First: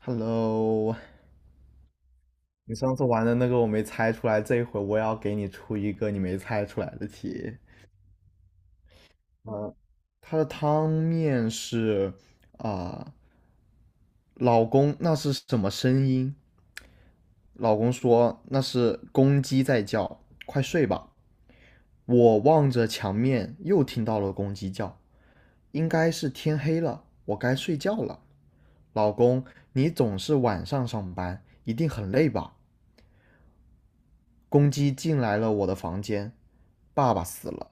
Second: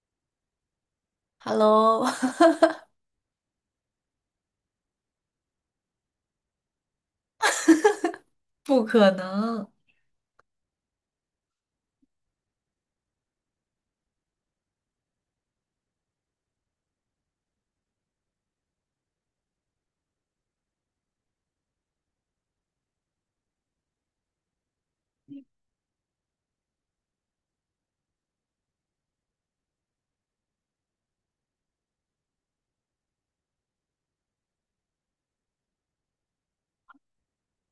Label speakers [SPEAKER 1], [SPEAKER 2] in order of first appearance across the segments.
[SPEAKER 1] Hello，
[SPEAKER 2] Hello，
[SPEAKER 1] 你 上次玩的那个我没猜出来，这一回我也要给你出一个你没猜出来的题。
[SPEAKER 2] 不可能。
[SPEAKER 1] 它的汤面是啊、呃老公那是什么声音？老公说那是公鸡在叫，快睡吧。我望着墙面，又听到了公鸡叫，应该是天黑了，我该睡觉了。老公，你总是晚上上班，一定很累吧？公鸡进来了我的房间，爸爸死了，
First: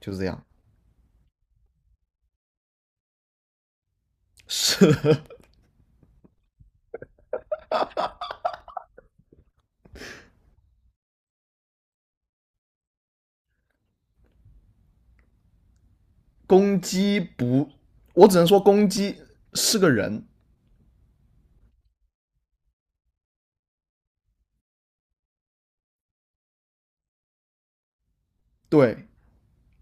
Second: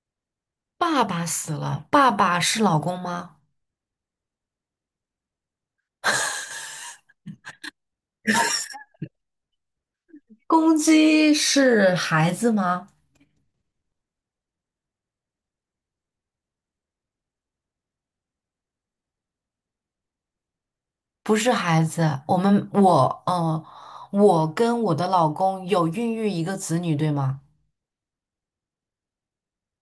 [SPEAKER 1] 就是这样。
[SPEAKER 2] 爸爸死了，爸爸是老公吗？
[SPEAKER 1] 是
[SPEAKER 2] 公鸡是孩子吗？
[SPEAKER 1] 公鸡不，我只能说公鸡是个人。
[SPEAKER 2] 不是孩子。我我跟我的老公有孕育一个子女，对吗？
[SPEAKER 1] 对，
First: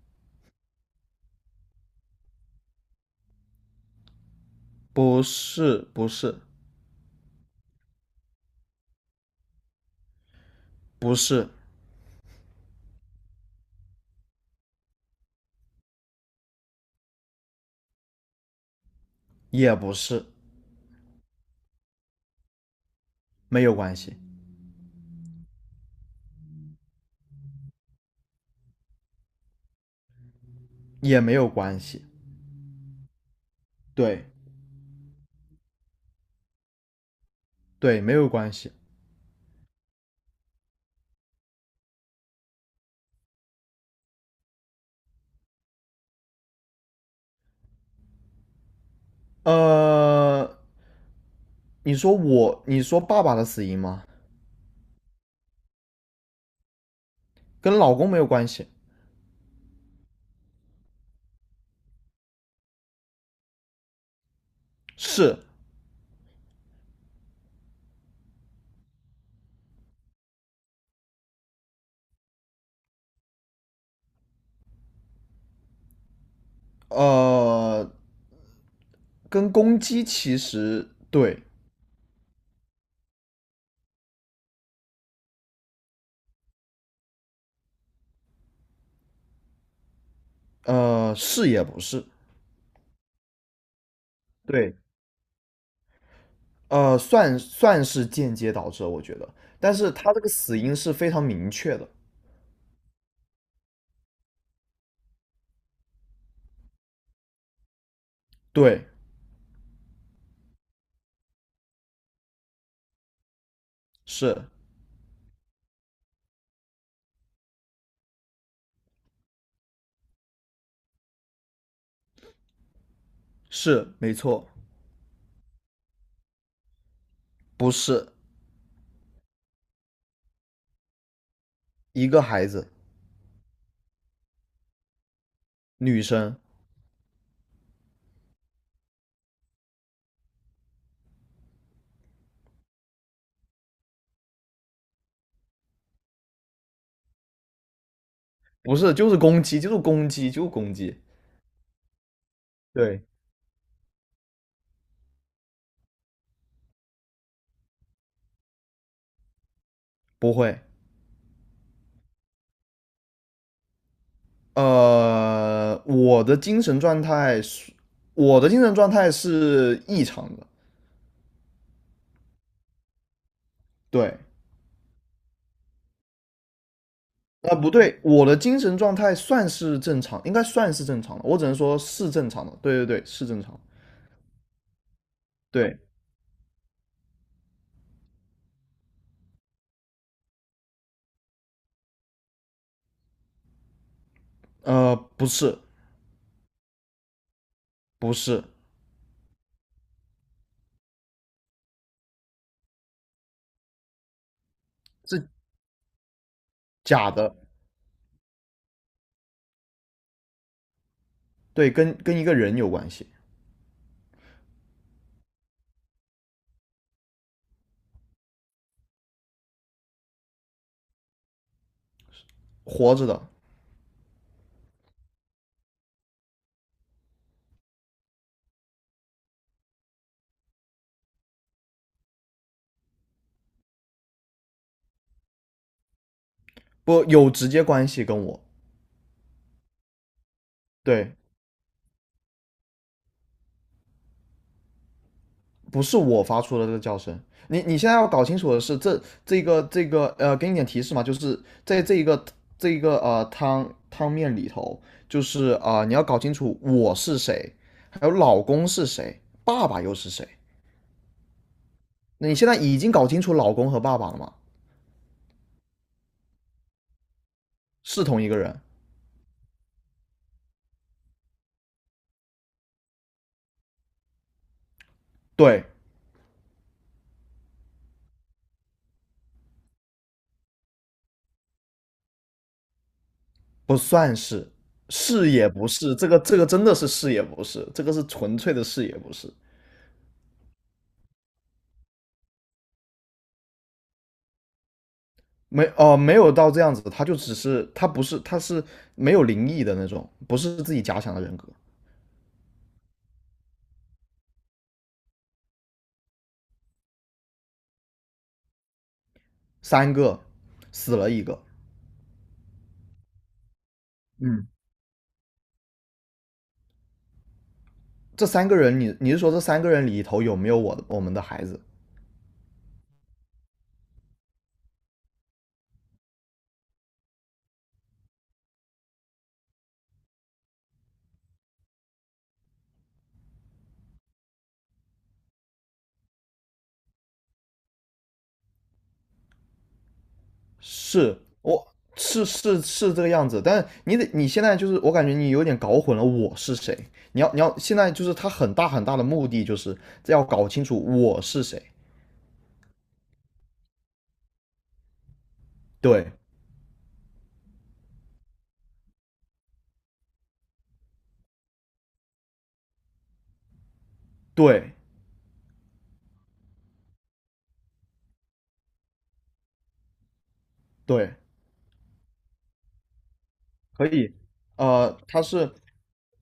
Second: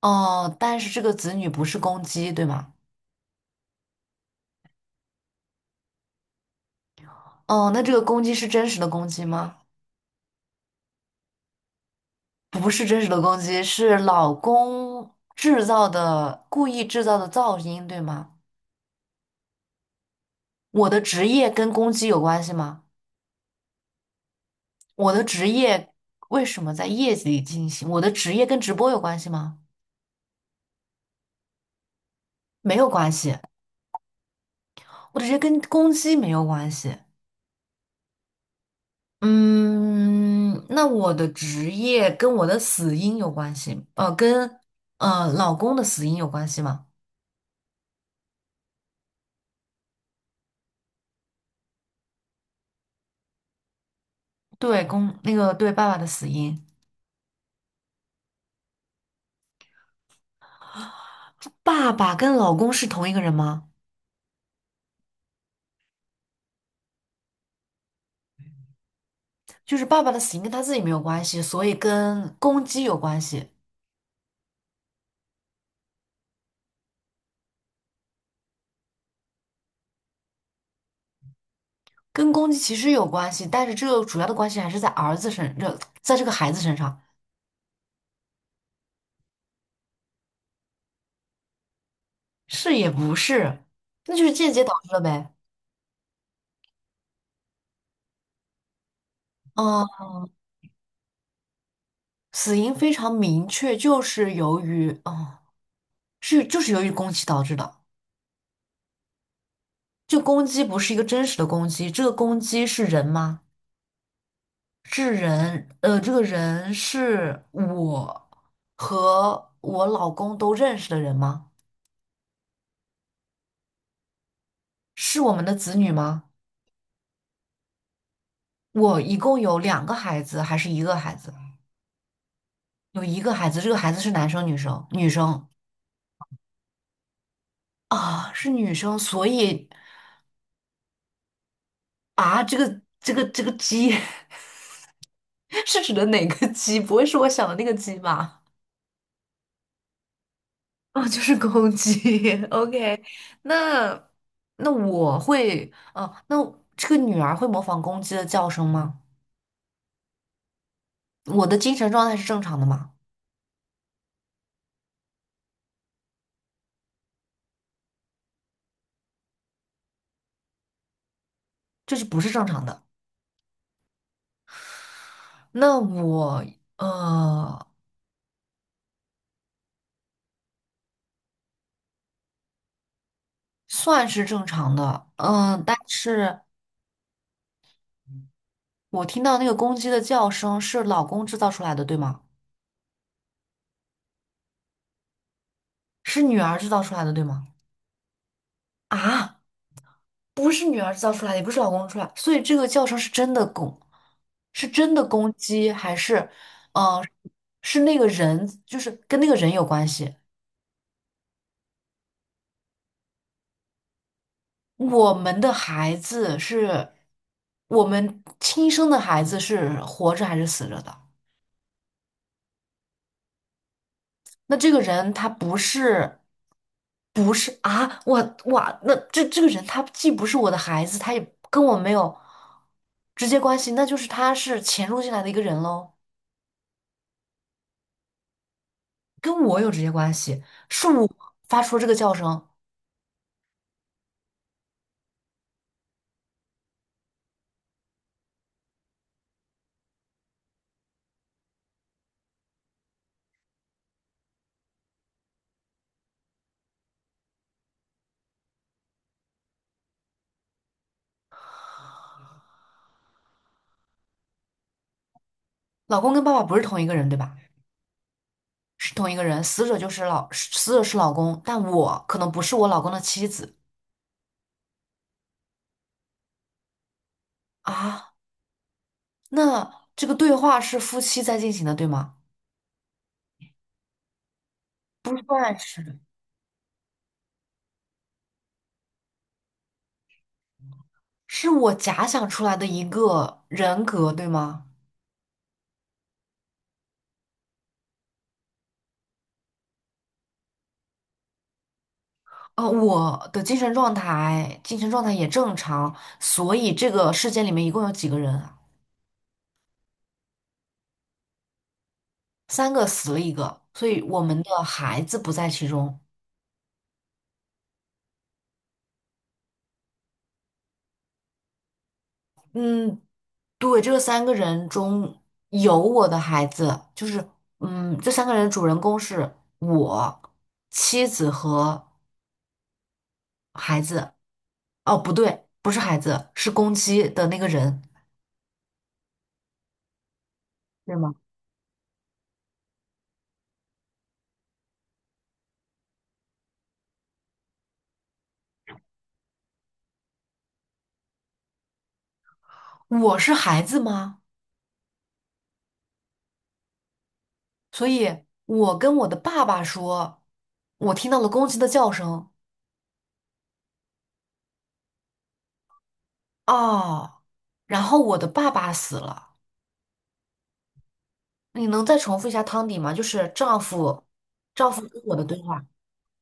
[SPEAKER 2] 哦，但是这个子女不是公鸡，对吗？
[SPEAKER 1] 不是，不是，
[SPEAKER 2] 哦，那这个公鸡是真实的公鸡吗？
[SPEAKER 1] 不是，
[SPEAKER 2] 不是真实的公鸡，是老公制造的，故意制造的噪音，对吗？
[SPEAKER 1] 也不是，
[SPEAKER 2] 我的职业跟公鸡有关系吗？
[SPEAKER 1] 没有关系，
[SPEAKER 2] 我的职业为什么在业绩里进行？我的职业跟直播有关系吗？
[SPEAKER 1] 也没有关系，
[SPEAKER 2] 没有关系。
[SPEAKER 1] 对，
[SPEAKER 2] 我的职业跟攻击没有关系。
[SPEAKER 1] 对，没有关系。
[SPEAKER 2] 嗯，那我的职业跟我的死因有关系，跟老公的死因有关系吗？
[SPEAKER 1] 呃，你说我，你说爸爸的死因吗？
[SPEAKER 2] 对，公那个对爸爸的死因。
[SPEAKER 1] 跟老公没有关系。
[SPEAKER 2] 爸爸跟老公是同一个人吗？
[SPEAKER 1] 是，
[SPEAKER 2] 就是爸爸的死因跟他自己没有关系，所以跟公鸡有关系。
[SPEAKER 1] 呃，跟公鸡其实对。
[SPEAKER 2] 跟公鸡其实有关系，但是这个主要的关系还是在儿子身，这在这个孩子身上。
[SPEAKER 1] 是也不是。
[SPEAKER 2] 是也不是。那就是间接导
[SPEAKER 1] 对，
[SPEAKER 2] 致了呗。
[SPEAKER 1] 算是间接导致了，我觉得，但
[SPEAKER 2] 嗯。
[SPEAKER 1] 是他这个死因是非常明确的。
[SPEAKER 2] 死因非常明确，就是由于，就是由于攻击导致的。
[SPEAKER 1] 对，
[SPEAKER 2] 这攻击不是一个真实的攻击，这个攻击是人吗？
[SPEAKER 1] 是
[SPEAKER 2] 是人，这个人是我和我老公都认识的人吗？
[SPEAKER 1] 是没错，
[SPEAKER 2] 是我们的子女吗？
[SPEAKER 1] 不是
[SPEAKER 2] 我一共有两个孩子，还是一个孩子？
[SPEAKER 1] 一个孩子，
[SPEAKER 2] 有一个孩子，这个孩子是男生女生？女生
[SPEAKER 1] 女生，
[SPEAKER 2] 啊，是女生，所以。啊，这个鸡 是指的哪个鸡？不会是我想的那个鸡吧？
[SPEAKER 1] 不是就是攻击，就是攻击，就是攻击。
[SPEAKER 2] 哦，就是公鸡。OK。
[SPEAKER 1] 对，
[SPEAKER 2] 那那我会，啊，那这个女儿会模仿公鸡的叫声吗？
[SPEAKER 1] 不会。
[SPEAKER 2] 我的精神状态是正常的吗？
[SPEAKER 1] 我的精神状态是，我的精神状态是异常的。
[SPEAKER 2] 这是不是正常的？
[SPEAKER 1] 对，
[SPEAKER 2] 那我
[SPEAKER 1] 啊，
[SPEAKER 2] 呃
[SPEAKER 1] 不对，我的精神状态算是正常，应该算是正常的。我只能说是正常的。对对对，是正常的。
[SPEAKER 2] 算是正常的，嗯，但
[SPEAKER 1] 对，
[SPEAKER 2] 是我听到那个公鸡的叫声是老公制造出来的，对吗？
[SPEAKER 1] 不是，
[SPEAKER 2] 是女儿制造出来的，对吗？
[SPEAKER 1] 不是，
[SPEAKER 2] 啊，不是女儿造出来的，也不是老公出来，所以这个叫声是真的攻，是真的
[SPEAKER 1] 是
[SPEAKER 2] 攻击，还是，嗯、呃
[SPEAKER 1] 假的。
[SPEAKER 2] 是那个人，就是跟那个人有关系。
[SPEAKER 1] 对，跟一个人有关系，
[SPEAKER 2] 我们的孩子是，我们亲生的孩子是活着还是死了的？
[SPEAKER 1] 活着的
[SPEAKER 2] 那这个人他不是，不是啊，我哇，那这个人他既不是我的孩子，他也跟我没有直接关系，那就是他是潜入进来的一个人喽。
[SPEAKER 1] 不有直接关系跟我。
[SPEAKER 2] 跟我有直接关系，是我
[SPEAKER 1] 对，
[SPEAKER 2] 发出这个叫声。
[SPEAKER 1] 不是我发出的这个叫声。你现在要搞清楚的是，这个，给你点提示嘛，就是在这一个这一个汤面里头，就是你要搞清楚我是谁，还有老公是谁，爸爸又是谁。那你现在已经搞清楚老公和爸爸了吗？
[SPEAKER 2] 老公跟爸爸不是同一个人，对吧？
[SPEAKER 1] 是同一个人。
[SPEAKER 2] 是同一个人，死者就是老，死者是老公，但我可能不是我老公的妻子
[SPEAKER 1] 对，
[SPEAKER 2] 啊。那这个对话是夫妻在进行的，对吗？
[SPEAKER 1] 不算是，
[SPEAKER 2] 不
[SPEAKER 1] 是也
[SPEAKER 2] 算
[SPEAKER 1] 不是，
[SPEAKER 2] 是。
[SPEAKER 1] 这个这个真的是是也不是，这个是纯粹的是也不是。
[SPEAKER 2] 是我假想出来的一个人格，对吗？
[SPEAKER 1] 没有到这样子，他就只是他不是他是没有灵异的那种，不是自己假想的人格。
[SPEAKER 2] 我的精神状态，精神状态也正常，所以这个事件里面一共有几个人啊？
[SPEAKER 1] 三个死了一个。
[SPEAKER 2] 三个死了一个，所以我们
[SPEAKER 1] 嗯，
[SPEAKER 2] 的孩子不在其中。
[SPEAKER 1] 这三个人你是说这三个人里头有没有我们的孩子？
[SPEAKER 2] 嗯，对，这三个人中有我的孩子，就是嗯，这三个人的主人公是我、妻子和孩子。哦，不对，不是孩子，是公鸡的那个人，对吗？
[SPEAKER 1] 是我是是是这个样子，但你得你现在就是我感觉你有点搞混了我是谁，你要现在就是他很大的目的就是要搞清楚我是谁。
[SPEAKER 2] 我是孩子吗？
[SPEAKER 1] 对
[SPEAKER 2] 所以，我跟我的爸爸说，我听到了公鸡的叫声，
[SPEAKER 1] 对
[SPEAKER 2] 哦，然后我的爸爸死了。
[SPEAKER 1] 对，
[SPEAKER 2] 你能再重复一下汤底吗？就是丈
[SPEAKER 1] 可
[SPEAKER 2] 夫，
[SPEAKER 1] 以。
[SPEAKER 2] 丈夫跟我
[SPEAKER 1] 他
[SPEAKER 2] 的对
[SPEAKER 1] 是
[SPEAKER 2] 话。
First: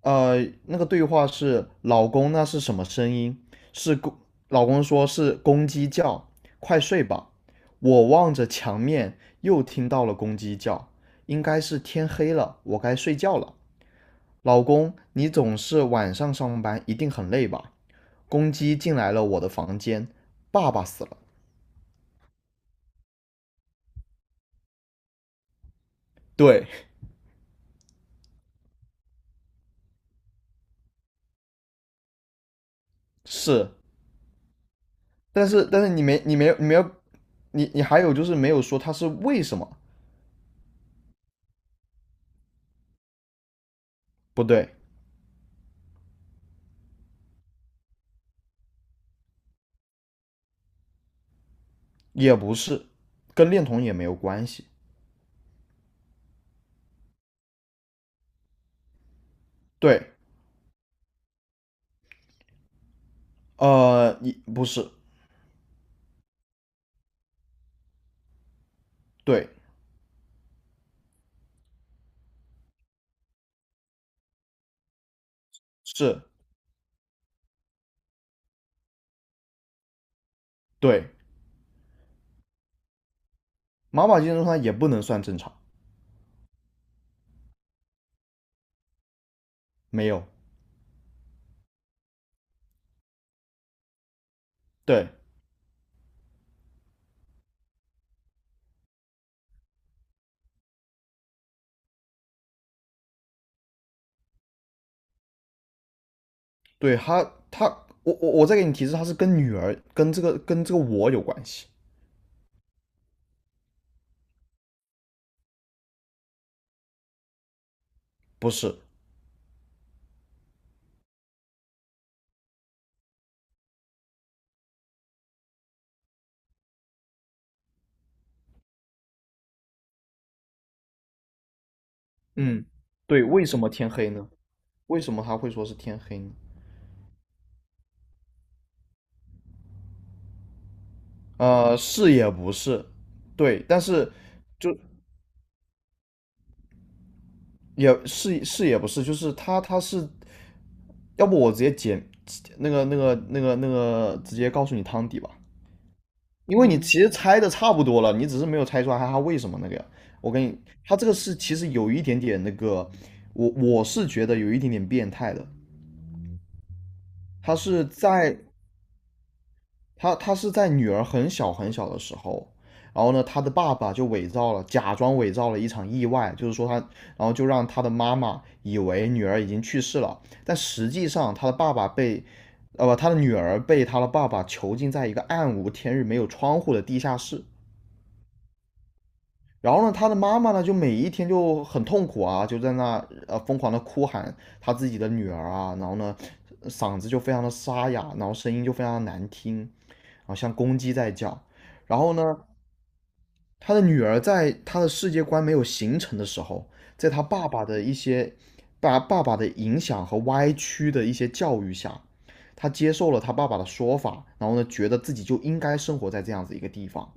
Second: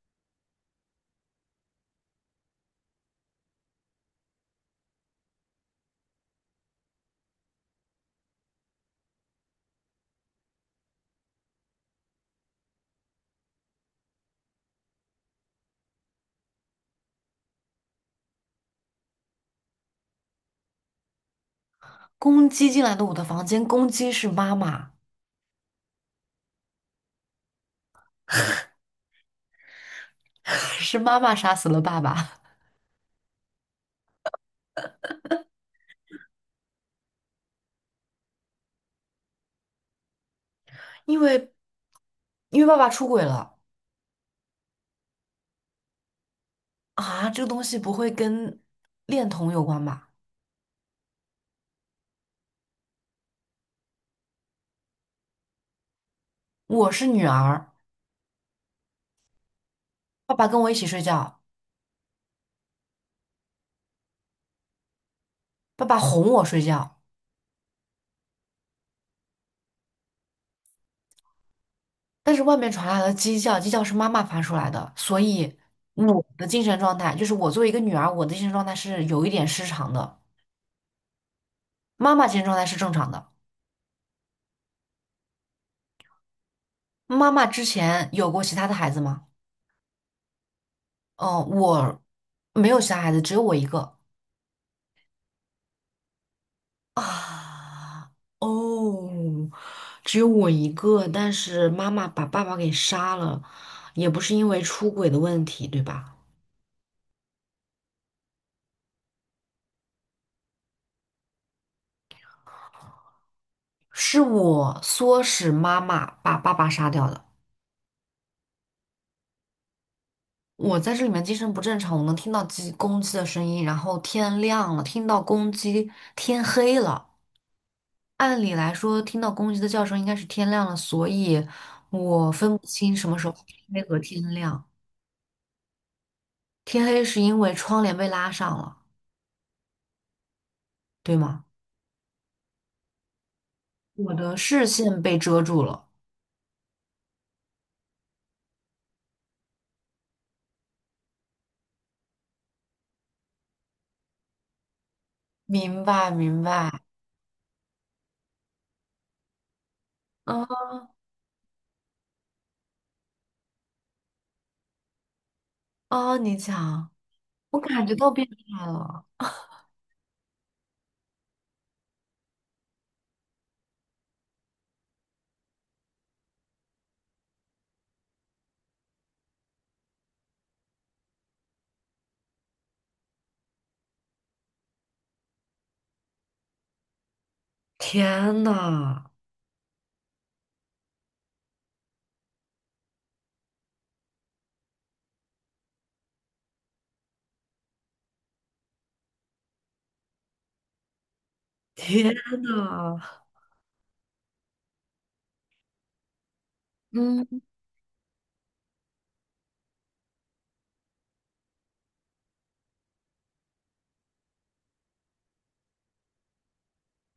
[SPEAKER 1] 呃，那个对话是老公，那是什么声音？是公，老公说是公鸡叫，快睡吧。我望着墙面，又听到了公鸡叫，应该是天黑了，我该睡觉了。老公，你总是晚上上班，一定很累吧？公鸡进来了我的房间，爸爸死了。
[SPEAKER 2] 公鸡进来的我的房间，公鸡是妈妈，
[SPEAKER 1] 对，
[SPEAKER 2] 是妈妈杀死了爸爸。
[SPEAKER 1] 是但是你没你没有你没有你你还有就是没有说它是为什么
[SPEAKER 2] 因为因为爸爸出轨了。
[SPEAKER 1] 不对，
[SPEAKER 2] 啊，这个东西不会跟恋童有关吧？
[SPEAKER 1] 也不是，跟恋童也没有关系。
[SPEAKER 2] 我是女儿，
[SPEAKER 1] 对，
[SPEAKER 2] 爸爸跟我一起睡觉，
[SPEAKER 1] 你不是。
[SPEAKER 2] 爸爸哄我睡觉，
[SPEAKER 1] 对，
[SPEAKER 2] 但是外面传来了鸡叫，鸡叫是妈妈发出来的，所以
[SPEAKER 1] 是，
[SPEAKER 2] 我的精神状态就是我作为一个女儿，我的精神状态是有一点失常的，
[SPEAKER 1] 对，
[SPEAKER 2] 妈妈精神状态是正常的。
[SPEAKER 1] 妈宝金状它也不能算正常，
[SPEAKER 2] 妈妈之前有过其他的孩子吗？
[SPEAKER 1] 没有，
[SPEAKER 2] 嗯，我没有其他孩子，只有我一个。
[SPEAKER 1] 对，
[SPEAKER 2] 啊，哦，只有我一个，但是妈妈把爸爸给杀了，也不是因为出轨的问题，对吧？
[SPEAKER 1] 对，他他我我再给你提示，他是跟女儿跟这个跟这个我有关系，
[SPEAKER 2] 是我唆使妈妈把爸爸杀掉的。
[SPEAKER 1] 不是，
[SPEAKER 2] 我在这里面精神不正常，我能听到鸡公鸡的声音，然后天亮了，听到公鸡，天黑了。按理来说，听到公鸡的叫声应该是天亮了，所以我分不
[SPEAKER 1] 嗯，
[SPEAKER 2] 清什么
[SPEAKER 1] 对，
[SPEAKER 2] 时候
[SPEAKER 1] 为
[SPEAKER 2] 天
[SPEAKER 1] 什么
[SPEAKER 2] 黑
[SPEAKER 1] 天
[SPEAKER 2] 和
[SPEAKER 1] 黑
[SPEAKER 2] 天
[SPEAKER 1] 呢？
[SPEAKER 2] 亮。
[SPEAKER 1] 为什么他会说是天黑呢？
[SPEAKER 2] 天黑是因为窗帘被拉上了，对吗？
[SPEAKER 1] 是也不是，对，但是
[SPEAKER 2] 我的视线被遮住了。
[SPEAKER 1] 也是是也不是，就是他是要不我直接剪那个直接告诉你汤底吧，
[SPEAKER 2] 明白，明
[SPEAKER 1] 因为你
[SPEAKER 2] 白。
[SPEAKER 1] 其实猜的差不多了，你只是没有猜出来他为什么那个呀。我
[SPEAKER 2] 啊
[SPEAKER 1] 跟你，他这个是其实有一点点那个，我是觉得有一点点变态的。
[SPEAKER 2] 啊！你讲，
[SPEAKER 1] 他
[SPEAKER 2] 我
[SPEAKER 1] 是
[SPEAKER 2] 感觉到变
[SPEAKER 1] 在
[SPEAKER 2] 态了。
[SPEAKER 1] 他是在女儿很小的时候，然后呢，他的爸爸就伪造了，假装伪造了一场意外，就是说他，然后就让他的妈妈以为女儿已经去世了，但实际上他的爸爸被，呃不，他的女儿被他的爸爸囚禁在一个暗无天日、没有窗户的地下室。
[SPEAKER 2] 天呐，
[SPEAKER 1] 然后呢，他的妈妈呢，就每一天就很痛苦啊，就在那疯狂的哭喊他自己的女儿啊，然后呢，嗓子就非常的沙哑，然后声音就非常的难听，好像公鸡在叫。然后
[SPEAKER 2] 天
[SPEAKER 1] 呢，
[SPEAKER 2] 呐！
[SPEAKER 1] 他的女儿在他的世界观没有形成的时候，在他
[SPEAKER 2] 嗯
[SPEAKER 1] 爸爸的一些爸爸的影响和歪曲的一些教育下，他接受了他爸爸的说法，然后呢，觉得自己就应该生活在这样子一个地方。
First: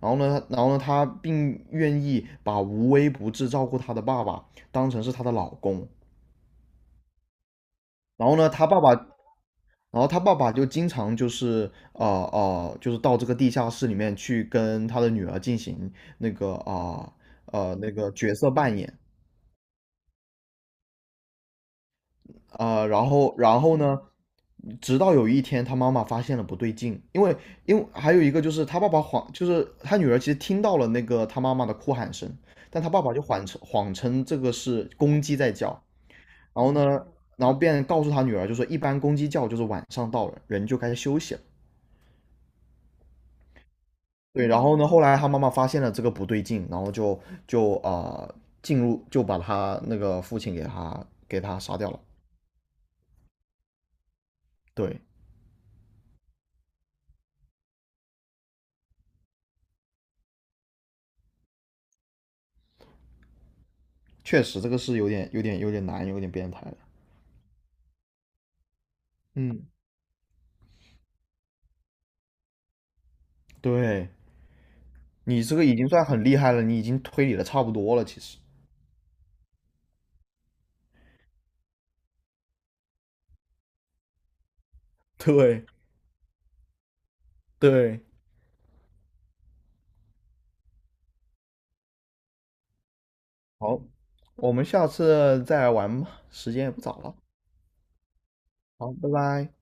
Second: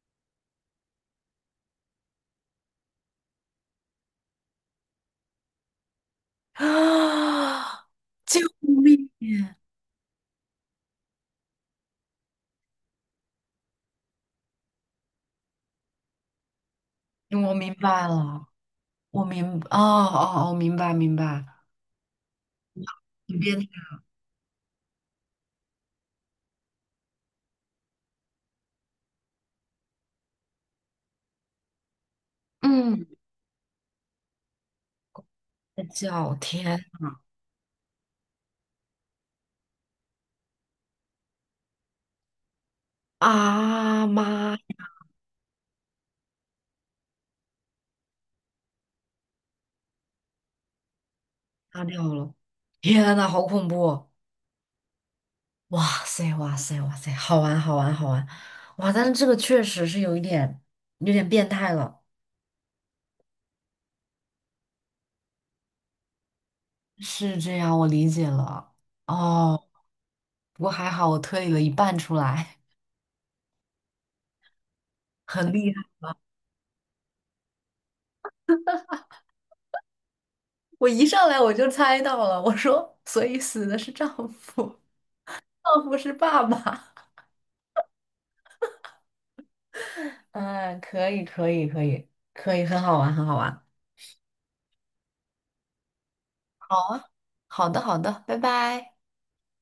[SPEAKER 1] 然后呢，他并愿意把无微不至照顾他的爸爸当成是他的老公。
[SPEAKER 2] 啊，
[SPEAKER 1] 然后
[SPEAKER 2] 救
[SPEAKER 1] 呢，他爸爸
[SPEAKER 2] 命！
[SPEAKER 1] 就经常就是就是到这个地下室里面去跟他的女儿进行那个
[SPEAKER 2] 我明
[SPEAKER 1] 那
[SPEAKER 2] 白
[SPEAKER 1] 个角
[SPEAKER 2] 了，
[SPEAKER 1] 色扮演
[SPEAKER 2] 我明，哦哦，啊！明白，明白。
[SPEAKER 1] 然后
[SPEAKER 2] 你变
[SPEAKER 1] 然
[SPEAKER 2] 态。
[SPEAKER 1] 后呢，直到有一天他妈妈发现了不对劲，因为还有一个就是他爸爸谎，就是他女儿其实听到了那个他妈妈的哭喊声，但他爸
[SPEAKER 2] 嗯，
[SPEAKER 1] 爸就谎称这个是公鸡在叫，
[SPEAKER 2] 在叫
[SPEAKER 1] 然后
[SPEAKER 2] 天
[SPEAKER 1] 呢，然后便告诉他女儿就说一般公鸡叫就是晚上到了，人就该休息了。
[SPEAKER 2] 啊
[SPEAKER 1] 对，
[SPEAKER 2] 妈，
[SPEAKER 1] 然后呢，后来他妈妈发现了这个不对劲，然后就进入就把他那个父亲给他杀
[SPEAKER 2] 擦
[SPEAKER 1] 掉了。
[SPEAKER 2] 掉了！天呐，好恐怖！
[SPEAKER 1] 对，
[SPEAKER 2] 哇塞，哇塞，哇塞，好玩，好玩，好玩，哇！但是这个确实是有一点，有点变态了。
[SPEAKER 1] 确实这个是有点有点难，有点变态的。
[SPEAKER 2] 是这样，我理解了。哦，
[SPEAKER 1] 嗯，
[SPEAKER 2] 不过还好我推理了一半出来。
[SPEAKER 1] 对，你
[SPEAKER 2] 很
[SPEAKER 1] 这个
[SPEAKER 2] 厉
[SPEAKER 1] 已
[SPEAKER 2] 害。
[SPEAKER 1] 经算很厉害了，你已经推理的差不多了，其实。
[SPEAKER 2] 我一上来我就猜到了，我说，所以死的是丈夫，
[SPEAKER 1] 对
[SPEAKER 2] 丈夫是爸爸。
[SPEAKER 1] 对，
[SPEAKER 2] 嗯，可以，可以，可以，可以，很好玩，很好玩。
[SPEAKER 1] 好，我们下次再来玩吧，时间也
[SPEAKER 2] 好
[SPEAKER 1] 不早
[SPEAKER 2] 啊，
[SPEAKER 1] 了。
[SPEAKER 2] 好的，好的，拜
[SPEAKER 1] 好，
[SPEAKER 2] 拜。
[SPEAKER 1] 拜拜。